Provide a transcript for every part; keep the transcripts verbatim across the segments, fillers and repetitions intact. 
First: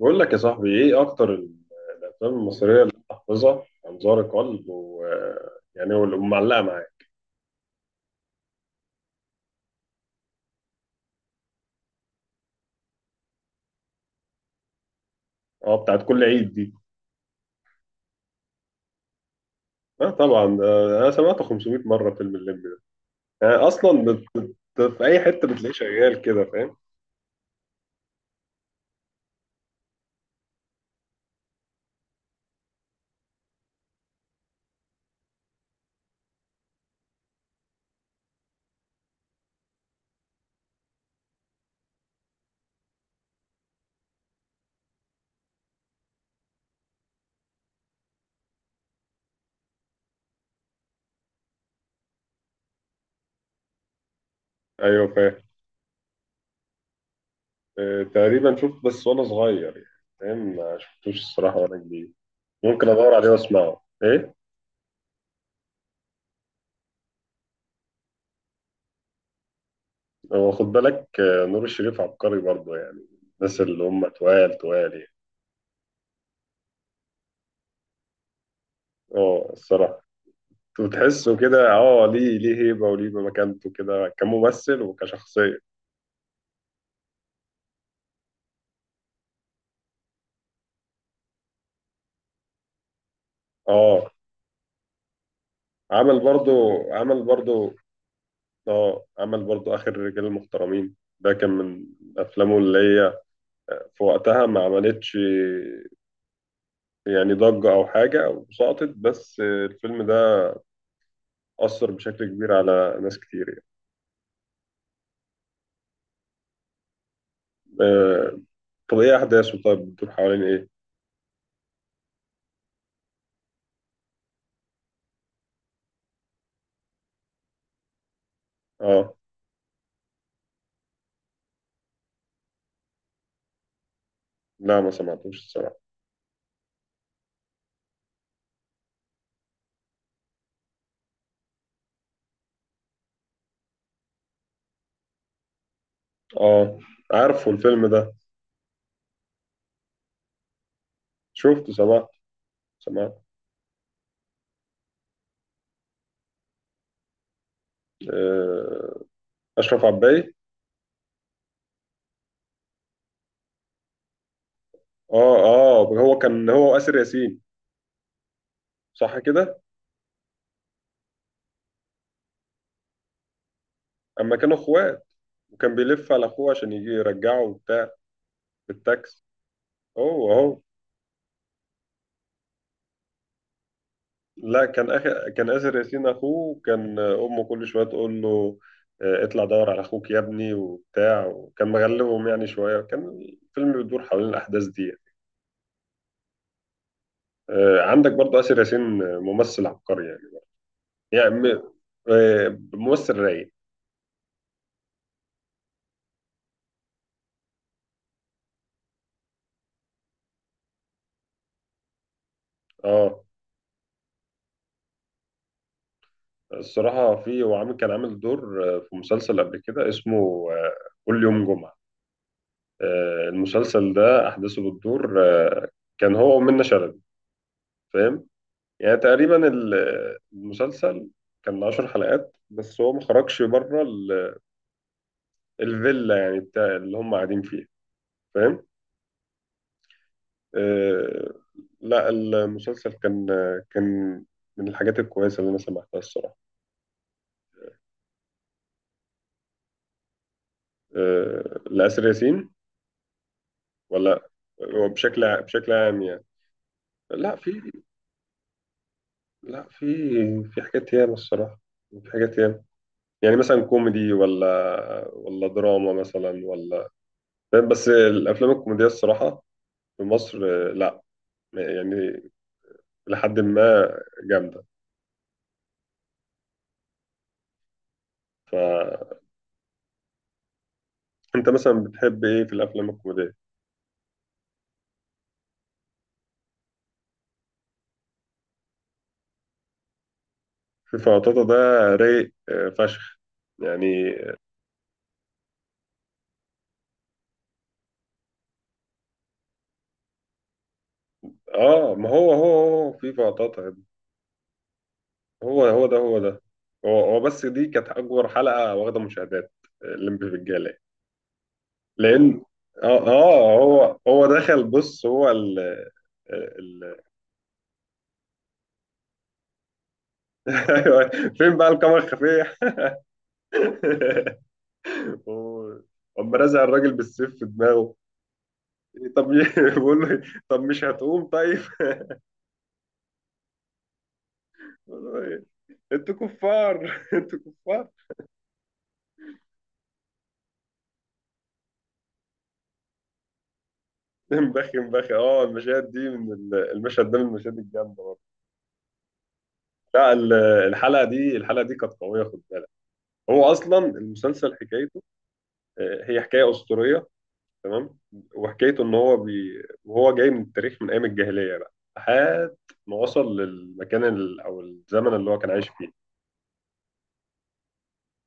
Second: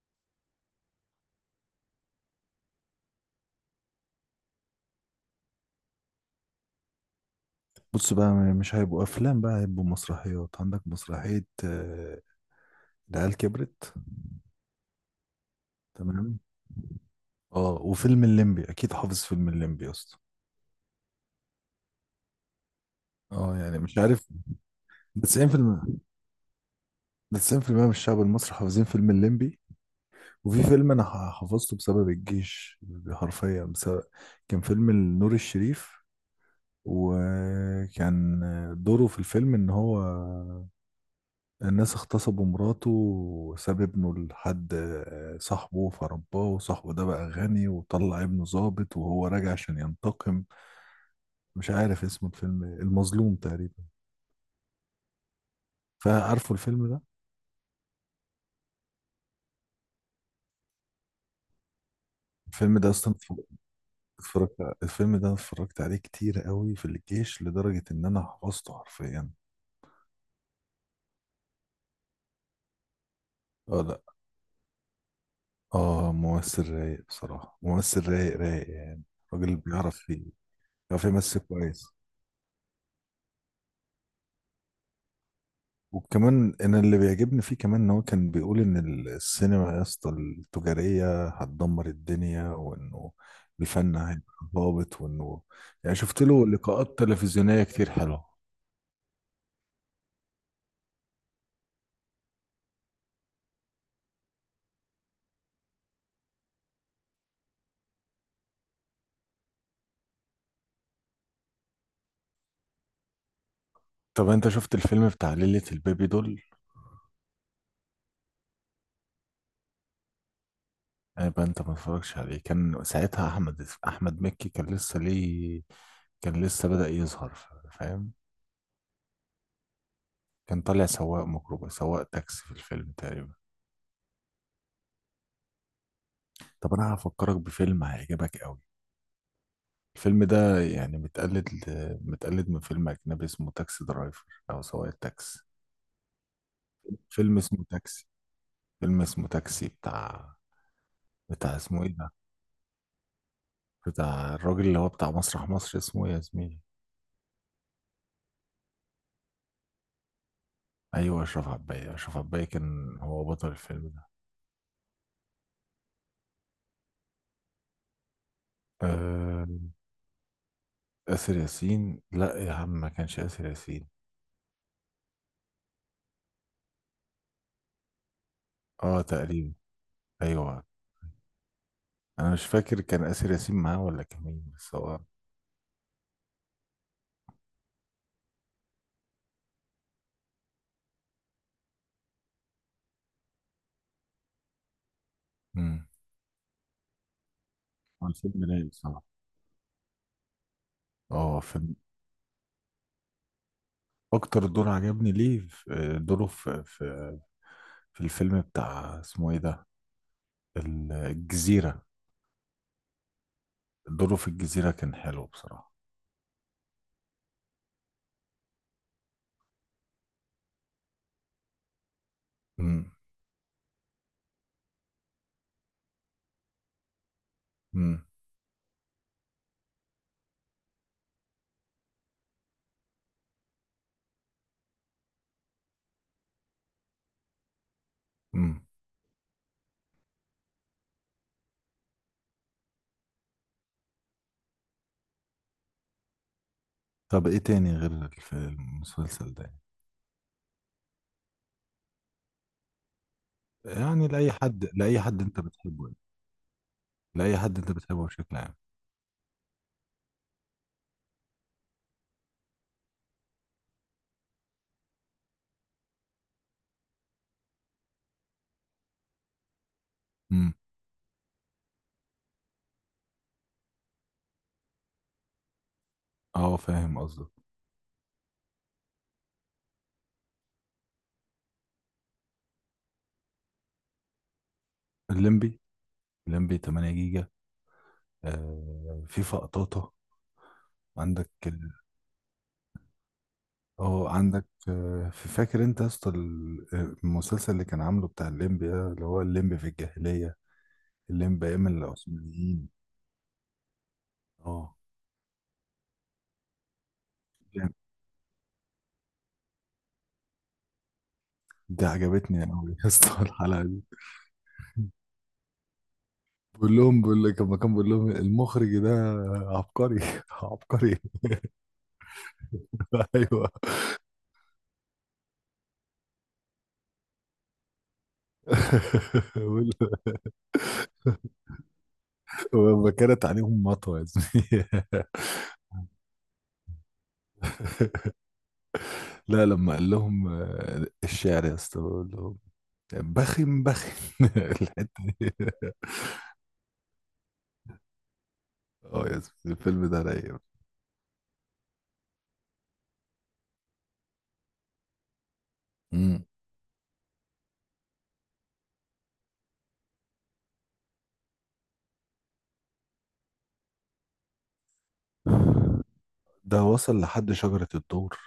بقول لك يا صاحبي ايه اكتر ال- الافلام المصريه اللي أنا حافظها انظار قلب و يعني هو اللي معلقه معايا. بص بقى مش هيبقوا افلام بقى هيبقوا مسرحيات، عندك مسرحية آه، العيال كبرت. اه، بتاعت كل تمام. عيد دي. اه وفيلم الليمبي اكيد، حافظ فيلم الليمبي يا اه اسطى. طبعا، ده انا سمعته خمسمية مره فيلم الليمبي ده. يعني اه يعني مش اصلا عارف، بت- في اي ده حته بتلاقيه تسعين بالمية، شغال كده، فاهم؟ ده تسعين في المية من الشعب المصري حافظين فيلم الليمبي. وفي فيلم انا ح- حفظته بسبب الجيش، حرفيا بسبب، كان فيلم نور الشريف، وكان دوره في الفيلم ان هو الناس اغتصبوا مراته وساب ابنه لحد آه، صاحبه فرباه، وصاحبه ده بقى غني وطلع ابنه ضابط وهو راجع عشان ينتقم. مش عارف اسم الفيلم إيه، المظلوم تقريبا. ايوه فاهم. فعارفه الفيلم ده. آه، تقريبا شفت بس وانا صغير، يعني فاهم. ما شفتوش الصراحه وانا كبير. الفيلم ممكن ده ادور اصلا عليه اتف- واسمعه. ايه اتفرجت الفيلم ده، أنا اتفرجت عليه كتير قوي في الجيش لدرجة ان انا حفظته حرفيا. هو، خد بالك آه، نور الشريف عبقري برضه يعني. الناس اه اللي لا. هم توال توال يعني. اه ممثل رايق بصراحة، ممثل رايق رايق يعني. اه راجل بيعرف الصراحه. فيه، بيعرف وتحسه يمثل كده، كويس. اه ليه ليه هيبة وليه مكانته كده كممثل وكشخصية. وكمان انا اللي بيعجبني فيه كمان ان هو كان بيقول ان ال- السينما يا اسطى التجاريه هتدمر الدنيا، وانه الفن اه هيبقى ضابط، وانه يعني عمل شفت له برضو، لقاءات عمل تلفزيونيه برضو. كتير حلوه. اه عمل برضو آخر رجال المحترمين، ده كان من أفلامه اللي هي آه، في وقتها ما عملتش يعني ضجة أو حاجة، أو سقطت، بس الفيلم ده أثر بشكل كبير على ناس كتير يعني. طب انت شفت الفيلم بتاع ليلة البيبي دول؟ آه، طب إيه أحداثه؟ طيب بتدور حوالين إيه؟ يبقى انت ما اتفرجش عليه. كان ساعتها احمد احمد مكي كان لسه ليه، كان لسه بدأ يظهر، فاهم. اه كان طالع سواق ميكروباص، سواق تاكسي في الفيلم تقريبا. لا، ما سمعتوش الصراحة. طب انا هفكرك بفيلم هيعجبك قوي. الفيلم ده يعني متقلد، متقلد من فيلم أجنبي اسمه تاكسي درايفر، أو سواق التاكسي. اه، فيلم عارفه اسمه الفيلم تاكسي، ده، فيلم اسمه تاكسي بتاع، بتاع شفته، اسمه إيه سمعت ده، سمعت. بتاع الراجل اللي هو بتاع مسرح مصر اسمه إيه يا زميلي؟ اشرف عباي. أيوه أشرف عباية، أشرف عباية كان هو بطل الفيلم ده. اه اه، هو كان هو واسر ياسين، صح آه. كده؟ آسر ياسين؟ لا يا عم، ما كانش آسر ياسين. اما كانوا اخوات، وكان بيلف على اخوه عشان يجي يرجعه وبتاع اه بالتاكس. تقريبا. هو اهو. أيوه. أنا مش فاكر كان آسر ياسين معاه ولا كان مين، لا بس كان هو. أخ... كان اسر ياسين اخوه، وكان امه كل شويه تقول له آه، اطلع دور على اخوك يا ابني وبتاع، وكان مغلبهم يعني شويه. كان الفيلم بيدور حوالين الاحداث دي يعني. مم. آه، هو عندك برضه الفيلم اسر رايق ياسين، بصراحة. ممثل عبقري يعني. يعني اه م- فيلم، آه، ممثل رايق. اكتر دور عجبني ليه في- دوره في في في الفيلم بتاع اسمه ايه ده، الجزيرة. اه دوره في الجزيرة كان حلو بصراحة. الصراحة، في هو عامل، كان عامل دور آه، في مسلسل قبل كده اسمه آه، كل يوم جمعة. امم. آه، المسلسل ده أحداثه بتدور، آه، كان هو ومنة شلبي، امم. فاهم؟ يعني تقريبا ال- آه، المسلسل كان عشر حلقات، بس هو ما خرجش بره ال- الفيلا يعني بتاع اللي هم قاعدين فيها، امم. فاهم؟ آه، لا المسلسل كان آه، كان من الحاجات الكويسة اللي أنا سمعتها الصراحة. طب ايه تاني غير في المسلسل ده؟ آه، لآسر ياسين، يعني ولا لأي حد، هو لأي حد بشكل انت بشكل بتحبه يعني. عام يعني. لا لأي حد في، انت بتحبه بشكل عام. لا في، في حاجات ياما الصراحة، في حاجات ياما يعني. مثلا كوميدي ولا ولا دراما مثلا، ولا فاهم؟ بس الأفلام الكوميدية الصراحة في مصر امم. آه، لا يعني، لحد ما جامدة. اه فاهم قصدك. فأنت مثلا بتحب إيه في الأفلام الكوميدية؟ الليمبي، الليمبي ثمانية جيجا. آه في فقطاطة. في عندك. فواتاتا ده، رايق آه، فشخ يعني. اه عندك، آه، في- فاكر انت يا اسطى ال- آه، المسلسل اللي كان عامله بتاع الليمبي ده، اللي هو الليمبي في الجاهلية، الليمبي ايام آه، ما هو هو العثمانيين. هو في فواتاتا يا ابني. اه هو هو ده، هو ده هو هو، بس دي جامد. كانت أكبر حلقة واخدة مشاهدات. آه، الليمبي في الجالة، دي لان عجبتني قوي يا اه اسطى اه الحلقة دي. هو هو دخل، بص هو ال بقول ال لهم بقول لك، لما كان بقول لهم المخرج ده عبقري عبقري ايوه، فين بقى الكاميرا الخفيه؟ ايوه هو- قام رازع الراجل بالسيف في دماغه. طب ي- بقول- بيقول له طب مش هتقوم طيب. ولما كانت عليهم مطوه يا زميلي بيقول له إيه؟ انتوا كفار، انتوا كفار. لا، لما قال لهم آه، الشعر يا اسطى، بقول لهم بخم بخم مبخي الحته مبخي، دي. اه المشاهد دي من ال- المشهد ده من المشاهد الجامده برضه. اه يا زميلي، الفيلم ده لا ال- رايق. الحلقه دي الحلقه دي كانت قويه، خد بالك. هو اصلا المسلسل حكايته، آه، هي امم. حكايه اسطوريه، تمام؟ وحكايته ان هو بي... وهو جاي من التاريخ من ايام الجاهليه بقى، لحد ما وصل للمكان ال... او الزمن اللي هو كان عايش فيه. ده وصل لحد شجرة الدور.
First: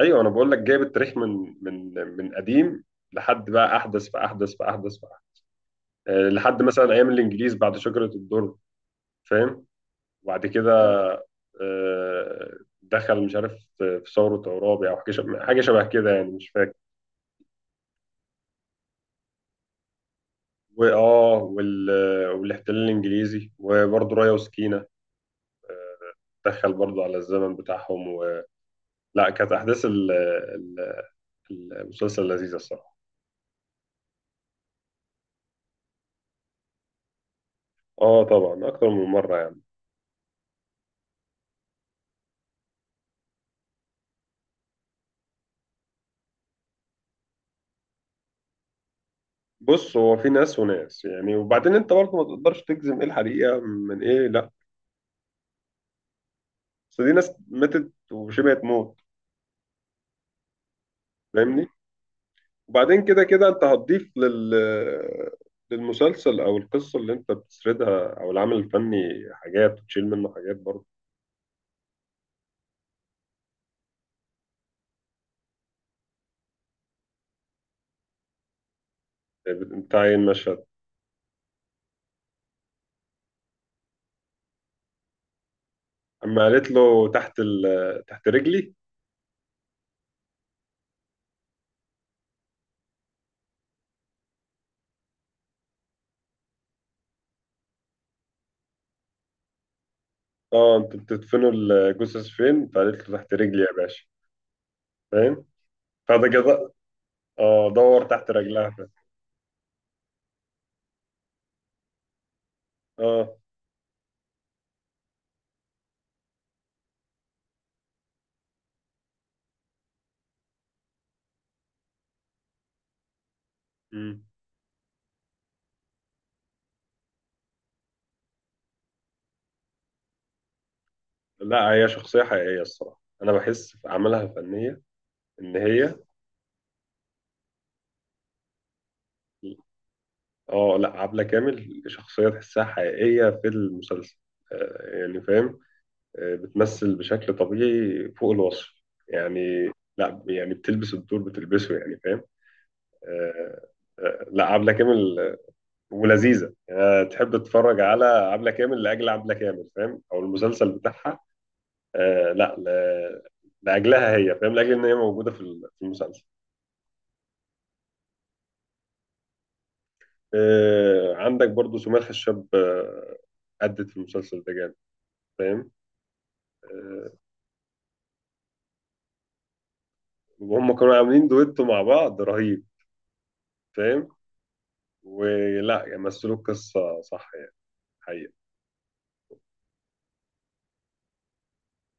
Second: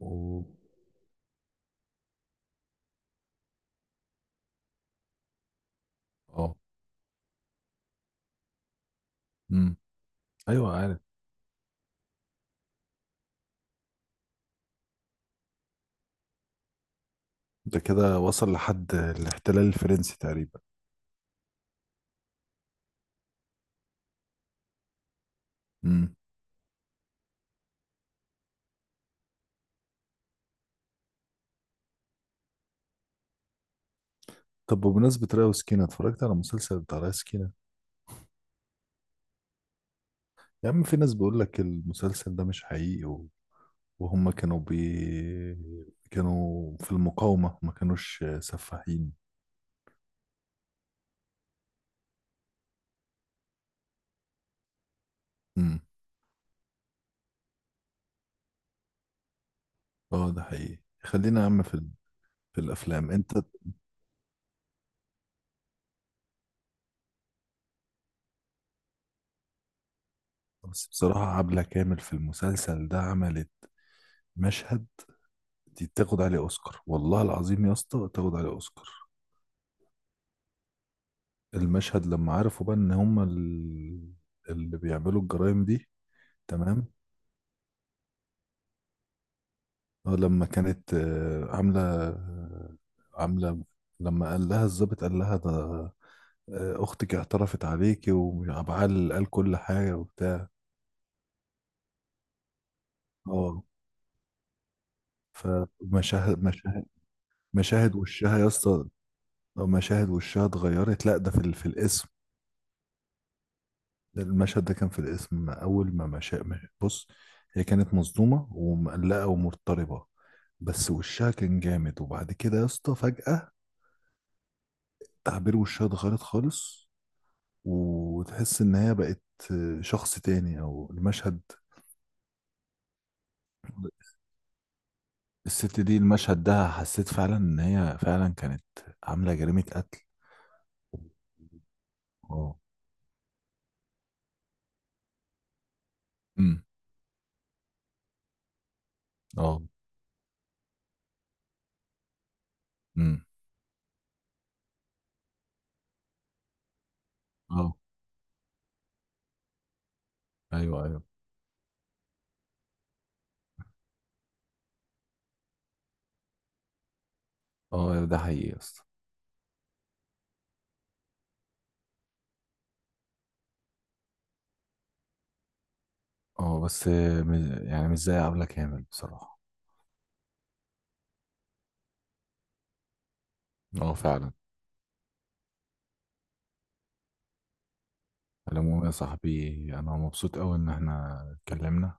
ايوه انا اوه. بقول لك جايب التاريخ من من من قديم لحد بقى احدث، فاحدث، فاحدث، فأحدث. أه اه. لحد مثلا ايام الانجليز بعد شجره الدر، فاهم؟ امم. وبعد ايوه عارف. كده أه دخل، مش عارف، في ثوره عرابي او حاجه، شبه حاجة شبه كده يعني، مش فاكر. ده كده وصل لحد الاحتلال الفرنسي تقريبا. واه وال... والاحتلال الانجليزي، وبرضه رايه وسكينه امم. دخل برضه على الزمن بتاعهم. لا، كانت احداث ال- ال- المسلسل لذيذه الصراحه. طب بمناسبة ريا وسكينة، اتفرجت على مسلسل بتاع ريا وسكينة. اه طبعا اكتر من مره يعني. يا عم في ناس بيقول لك المسلسل ده مش حقيقي، و... وهم كانوا بي... كانوا في المقاومة ما كانوش سفاحين. بص هو في ناس وناس يعني، وبعدين انت برضه ما تقدرش تجزم ايه الحقيقه من ايه. لا امم. بس دي ناس ماتت وشبه تموت، اه ده حقيقي، خلينا يا عم فاهمني؟ في ال... في وبعدين الأفلام كده انت. كده انت هتضيف لل للمسلسل او القصه اللي انت بتسردها او العمل الفني حاجات، وتشيل منه حاجات برضه. بس بصراحة عبلة كامل في المسلسل ده عملت مشهد، دي تاخد عليه اوسكار، والله العظيم يا اسطى تاخد عليه اوسكار. بتاع ايه المشهد؟ المشهد لما عرفوا بقى ان هما ال- اللي بيعملوا الجرائم دي. اما قالت تمام. له تحت ال... تحت رجلي. اه لما كانت آه، عامله آه، عامله، لما قال لها الضابط قال لها ده آه، اختك اعترفت عليكي وعبعال قال كل حاجه وبتاع. اه انتوا بتدفنوا الجثث فين؟ فقالت له تحت رجلي اه يا باشا، فاهم؟ فده فمشاهد، كده مشاهد اه مشاهد دور تحت وشها يا رجلها ف... اسطى، آه، مشاهد وشها اتغيرت، لا ده في ال- في الاسم. اه، المشهد ده كان في الاسم أول ما مشى. بص، هي كانت مصدومة ومقلقة ومضطربة، بس وشها كان جامد، وبعد كده يا اسطى فجأة مم. تعبير وشها اتغيرت خالص، وتحس إن هي بقت شخص تاني، أو المشهد، لا هي شخصية حقيقية الصراحة، أنا بحس في أعمالها الفنية إن الست هي، دي المشهد ده حسيت فعلا إن هي فعلا كانت عاملة جريمة قتل. اه لا عبلة كامل شخصية اه. تحسها حقيقية في المسلسل. آه، يعني فاهم، آه، امم. بتمثل بشكل طبيعي فوق الوصف اه. يعني. لا يعني بتلبس الدور، بتلبسه يعني، فاهم؟ امم. آه، آه، لا عبلة كامل، آه، ولذيذة يعني. أنا تحب اه. تتفرج على عبلة كامل لأجل عبلة كامل، فاهم؟ أو المسلسل ايوه ايوه. بتاعها. آه لا ل- لاجلها هي، فاهم، لاجل ان هي موجوده في ال- في المسلسل. اه ده حقيقي يا اسطى. آه عندك برضو سمية الخشاب، آه، أدت في المسلسل ده جامد، فاهم؟ اه بس، آه، آه، مش- يعني مش زي عبلة كامل بصراحة. وهم كانوا عاملين دويتو مع بعض رهيب، اه فاهم؟ فعلا. ولا يعني، مثلوا القصه صح يعني، حقيقة. على العموم يا صاحبي، انا مبسوط قوي ان احنا اتكلمنا،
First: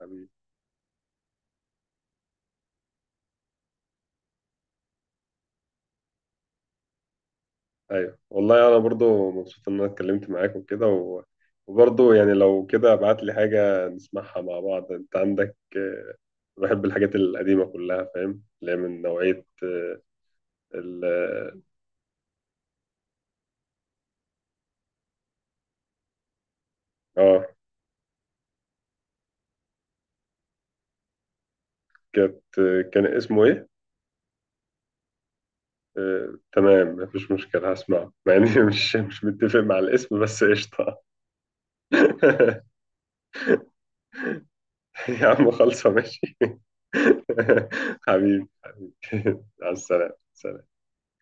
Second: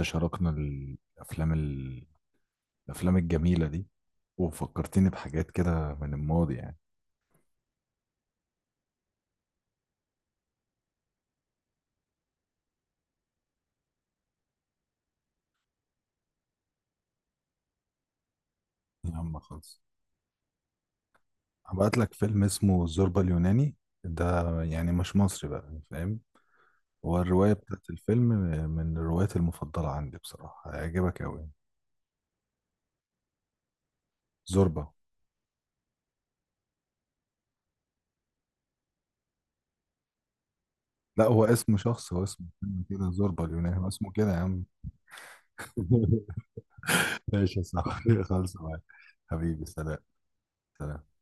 حبيبي. الافلام ال- الافلام الجميله دي، وفكرتني بحاجات كده من الماضي يعني. ايوه والله انا برضو مبسوط ان انا اتكلمت معاك وكده و، وبرضو يعني لو كده ابعت لي حاجه نسمعها مع بعض. انت عندك آه، بحب الحاجات القديمه كلها، فاهم؟ اللي هي من يا عم نوعيه خلص، آه، ال هبعت لك فيلم اسمه الزوربة اليوناني. ده يعني مش مصري بقى، فاهم. هو اه، الروايه بتاعت الفيلم من الروايات المفضله عندي بصراحه، هيعجبك قوي. كانت، كان اسمه ايه؟ زوربة. آه، تمام، مفيش مشكلة، هسمعه مع اني مش مش متفق مع الاسم، بس قشطة. لا هو اسم شخص، هو اسم فيلم كده، زوربة اليوناني، هو اسمه كده يا عم يا عم خلصة ماشي. ماشي يا صاحبي، حبيبي. خلص معاك. حبيبي على سلام. السلامة. سلام.